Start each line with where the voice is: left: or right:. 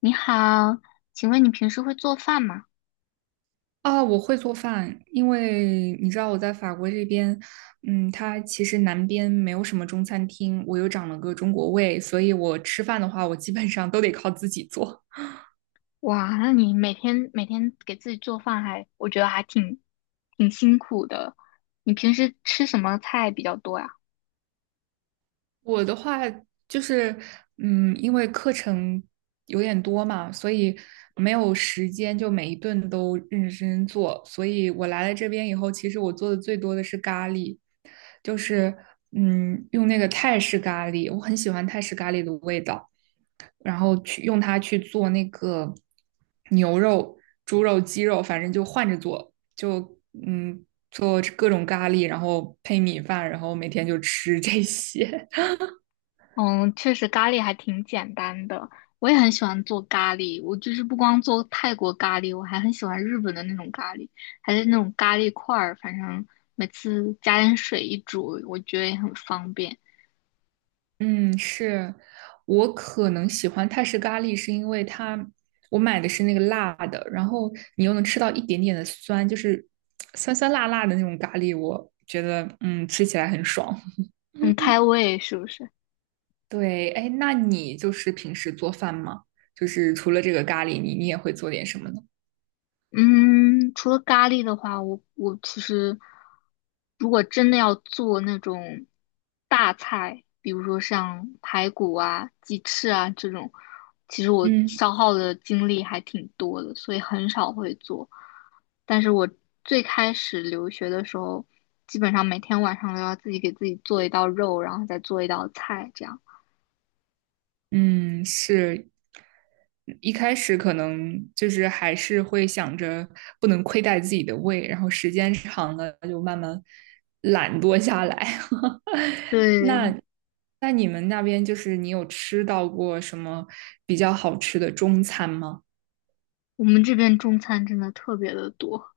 left: 你好，请问你平时会做饭吗？
right: 啊，我会做饭，因为你知道我在法国这边，它其实南边没有什么中餐厅，我又长了个中国胃，所以我吃饭的话，我基本上都得靠自己做。
left: 哇，那你每天给自己做饭还，我觉得还挺辛苦的。你平时吃什么菜比较多呀？
right: 我的话就是，因为课程有点多嘛，所以没有时间就每一顿都认认真真做，所以我来了这边以后，其实我做的最多的是咖喱，就是用那个泰式咖喱，我很喜欢泰式咖喱的味道。然后去用它去做那个牛肉、猪肉、鸡肉，反正就换着做，就嗯做各种咖喱，然后配米饭，然后每天就吃这些。
left: 嗯，确实咖喱还挺简单的。我也很喜欢做咖喱，我就是不光做泰国咖喱，我还很喜欢日本的那种咖喱，还是那种咖喱块儿，反正每次加点水一煮，我觉得也很方便，
right: 嗯，是我可能喜欢泰式咖喱，是因为它我买的是那个辣的，然后你又能吃到一点点的酸，就是酸酸辣辣的那种咖喱，我觉得吃起来很爽。
left: 很
right: 嗯
left: 开胃，是不是？
right: 对，哎，那你就是平时做饭吗？就是除了这个咖喱，你也会做点什么呢？
left: 嗯，除了咖喱的话，我其实如果真的要做那种大菜，比如说像排骨啊、鸡翅啊这种，其实我
right: 嗯
left: 消耗的精力还挺多的，所以很少会做。但是我最开始留学的时候，基本上每天晚上都要自己给自己做一道肉，然后再做一道菜，这样。
right: 嗯，是，一开始可能就是还是会想着不能亏待自己的胃，然后时间长了就慢慢懒惰下来。那
left: 对，
right: 那你们那边就是你有吃到过什么比较好吃的中餐吗？
left: 我们这边中餐真的特别的多，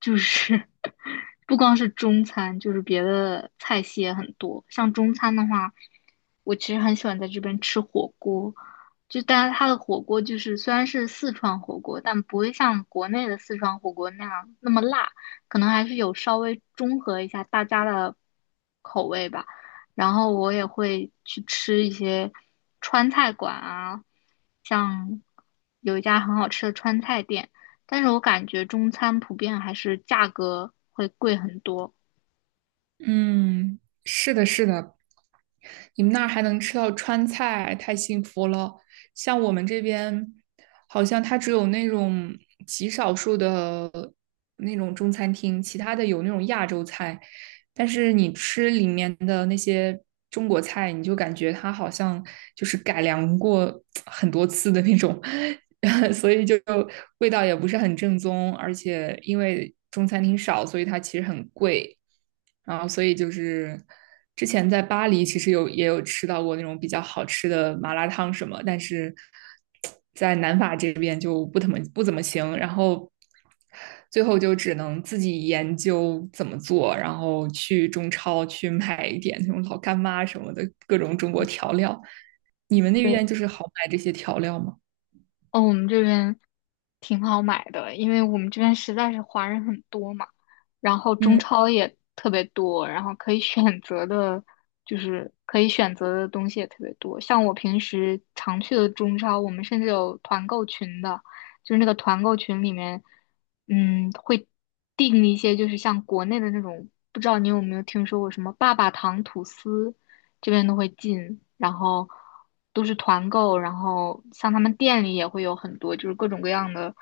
left: 就是 不光是中餐，就是别的菜系也很多。像中餐的话，我其实很喜欢在这边吃火锅，就但是它的火锅就是虽然是四川火锅，但不会像国内的四川火锅那样那么辣，可能还是有稍微中和一下大家的口味吧。然后我也会去吃一些川菜馆啊，像有一家很好吃的川菜店，但是我感觉中餐普遍还是价格会贵很多。
right: 嗯，是的，是的，你们那儿还能吃到川菜，太幸福了。像我们这边，好像它只有那种极少数的那种中餐厅，其他的有那种亚洲菜，但是你吃里面的那些中国菜，你就感觉它好像就是改良过 很多次的那种，所以就味道也不是很正宗，而且因为中餐厅少，所以它其实很贵。然后所以就是之前在巴黎其实有也有吃到过那种比较好吃的麻辣烫什么，但是在南法这边就不怎么行，然后最后就只能自己研究怎么做，然后去中超去买一点那种老干妈什么的各种中国调料。你们那
left: 对，
right: 边就是好买这些调料吗？
left: 哦，我们这边挺好买的，因为我们这边实在是华人很多嘛，然后中
right: 嗯。
left: 超也特别多，然后可以选择的，就是可以选择的东西也特别多。像我平时常去的中超，我们甚至有团购群的，就是那个团购群里面，嗯，会订一些就是像国内的那种，不知道你有没有听说过什么爸爸糖吐司，这边都会进，然后都是团购，然后像他们店里也会有很多，就是各种各样的，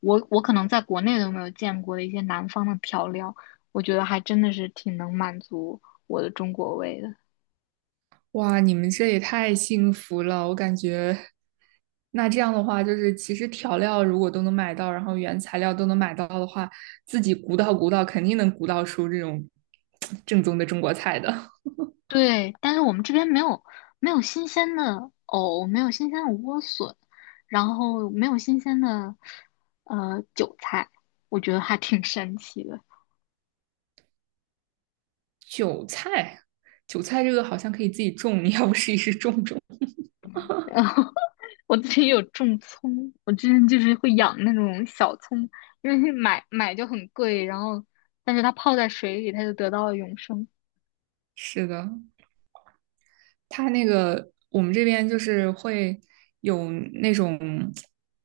left: 我可能在国内都没有见过的一些南方的调料，我觉得还真的是挺能满足我的中国胃的。
right: 哇，你们这也太幸福了，我感觉。那这样的话，就是其实调料如果都能买到，然后原材料都能买到的话，自己鼓捣鼓捣，肯定能鼓捣出这种正宗的中国菜的。
left: 对，但是我们这边没有新鲜的藕，没有新鲜的莴笋，然后没有新鲜的韭菜，我觉得还挺神奇的。
right: 韭菜，韭菜这个好像可以自己种，你要不试一试种种？
left: 我自己有种葱，我之前就是会养那种小葱，因为买就很贵，然后但是它泡在水里，它就得到了永生。
right: 是的，它那个我们这边就是会有那种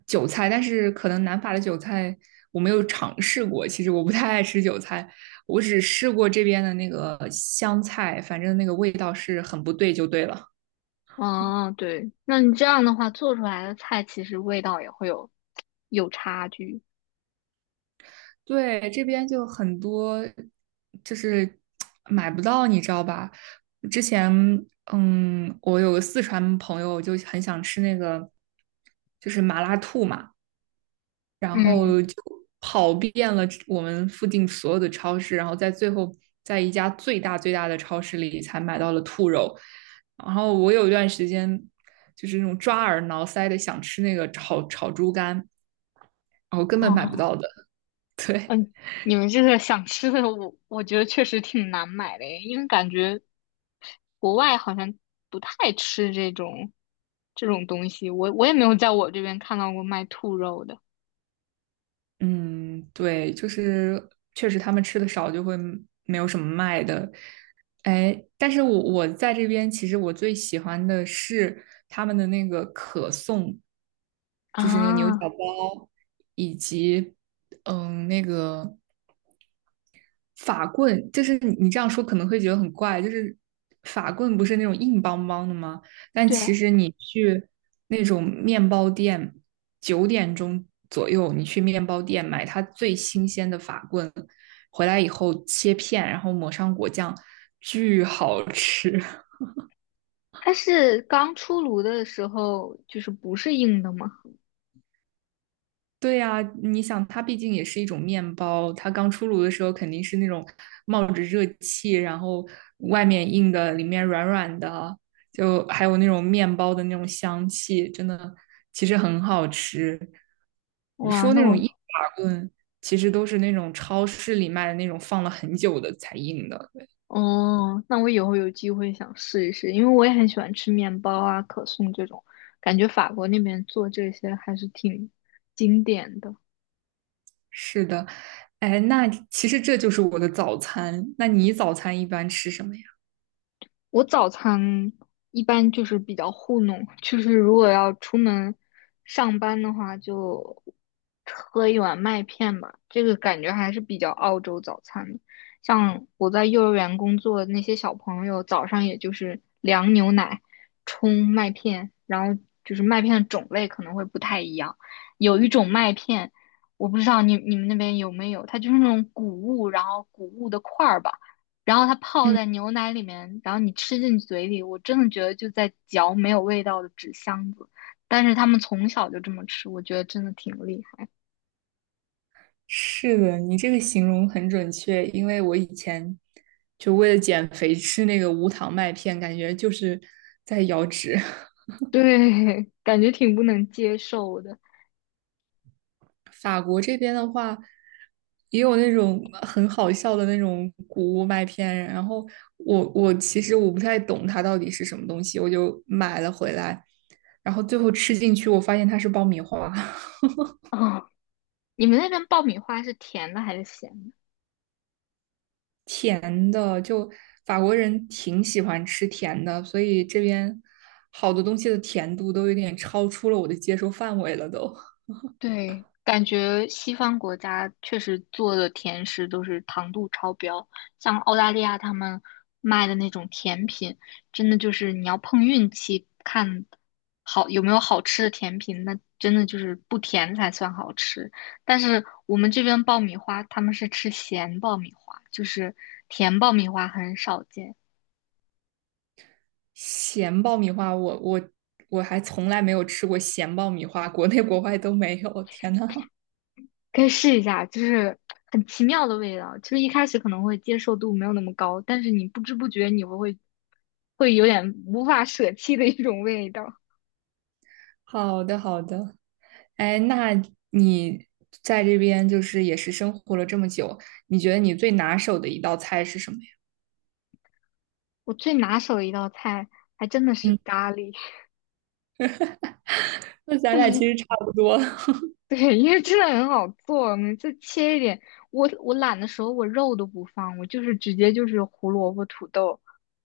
right: 韭菜，但是可能南法的韭菜我没有尝试过。其实我不太爱吃韭菜，我只试过这边的那个香菜，反正那个味道是很不对，就对了。
left: 哦，对，那你这样的话做出来的菜其实味道也会有差距。
right: 对，这边就很多就是买不到，你知道吧？之前我有个四川朋友就很想吃那个就是麻辣兔嘛。然
left: 嗯，
right: 后就跑遍了我们附近所有的超市，然后在最后在一家最大最大的超市里才买到了兔肉。然后我有一段时间就是那种抓耳挠腮的想吃那个炒炒猪肝，然后根本买不
left: 哦，
right: 到的。对，
left: 嗯，你们这个想吃的我，我觉得确实挺难买的耶因为感觉国外好像不太吃这种东西，我也没有在我这边看到过卖兔肉的。
right: 嗯，对，就是确实他们吃的少，就会没有什么卖的。哎，但是我在这边，其实我最喜欢的是他们的那个可颂，就是那个牛
left: 啊，
right: 角包，嗯，那个法棍，就是你这样说可能会觉得很怪，就是法棍不是那种硬邦邦的吗？但
left: 对
right: 其
left: 啊
right: 实你去那种面包店，九点钟左右你去面包店买它最新鲜的法棍，回来以后切片，然后抹上果酱，巨好吃。
left: 它是刚出炉的时候就是不是硬的吗？
right: 对呀，你想，它毕竟也是一种面包，它刚出炉的时候肯定是那种冒着热气，然后外面硬的，里面软软的，就还有那种面包的那种香气，真的其实很好吃。你
left: 哇，
right: 说
left: 那
right: 那种硬
left: 我
right: 法棍，其实都是那种超市里卖的那种放了很久的才硬的。
left: 哦，那我以后有机会想试一试，因为我也很喜欢吃面包啊、可颂这种，感觉法国那边做这些还是挺经典的。
right: 是的，哎，那其实这就是我的早餐。那你早餐一般吃什么呀？
left: 我早餐一般就是比较糊弄，就是如果要出门上班的话，就喝一碗麦片吧。这个感觉还是比较澳洲早餐的。像我在幼儿园工作的那些小朋友，早上也就是凉牛奶冲麦片，然后就是麦片的种类可能会不太一样。有一种麦片，我不知道你们那边有没有，它就是那种谷物，然后谷物的块儿吧。然后它泡
right: 嗯。
left: 在牛奶里面，然后你吃进嘴里，我真的觉得就在嚼没有味道的纸箱子。但是他们从小就这么吃，我觉得真的挺厉害。
right: 是的，你这个形容很准确，因为我以前就为了减肥吃那个无糖麦片，感觉就是在摇指。
left: 对，感觉挺不能接受的
right: 法国这边的话，也有那种很好笑的那种谷物麦片，然后我其实我不太懂它到底是什么东西，我就买了回来，然后最后吃进去，我发现它是爆米花。
left: 啊，你们那边爆米花是甜的还是咸的？
right: 甜的，就法国人挺喜欢吃甜的，所以这边好多东西的甜度都有点超出了我的接受范围了都。
left: 对，感觉西方国家确实做的甜食都是糖度超标，像澳大利亚他们卖的那种甜品，真的就是你要碰运气，看好有没有好吃的甜品，那真的就是不甜才算好吃。但是我们这边爆米花，他们是吃咸爆米花，就是甜爆米花很少见。
right: 咸爆米花，我我还从来没有吃过咸爆米花，国内国外都没有。天呐，
left: 可以试一下，就是很奇妙的味道。就是一开始可能会接受度没有那么高，但是你不知不觉你会有点无法舍弃的一种味道。
right: 好的好的，哎，那你在这边就是也是生活了这么久，你觉得你最拿手的一道菜是什么呀？
left: 我最拿手的一道菜还真的是
right: 嗯，
left: 咖喱，
right: 那咱俩其 实差不多。
left: 对，因为真的很好做，每次切一点，我懒的时候我肉都不放，我就是直接就是胡萝卜、土豆，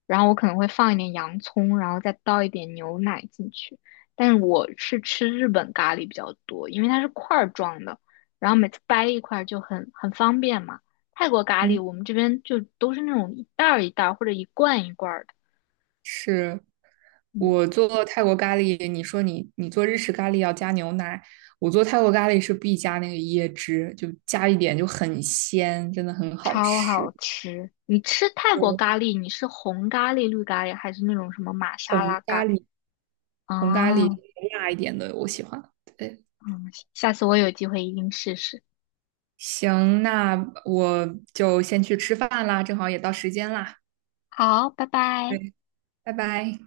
left: 然后我可能会放一点洋葱，然后再倒一点牛奶进去。但是我是吃日本咖喱比较多，因为它是块儿状的，然后每次掰一块儿就很方便嘛。泰国咖喱
right: 嗯。
left: 我们这边就都是那种一袋儿一袋儿或者一罐一罐儿的，
right: 是
left: 嗯，
right: 我做泰国咖喱，你说你做日式咖喱要加牛奶，我做泰国咖喱是必加那个椰汁，就加一点就很鲜，真的很好
left: 超好
right: 吃。
left: 吃。你吃泰国
right: 对，
left: 咖喱，你是红咖喱、绿咖喱，还是那种什么玛莎
right: 红
left: 拉
right: 咖
left: 咖喱？
right: 喱，红咖喱
left: 哦，
right: 辣一点的我喜欢。对，
left: 嗯，下次我有机会一定试试。
right: 行，那我就先去吃饭啦，正好也到时间啦。
left: 好，拜拜。
right: 对，拜拜。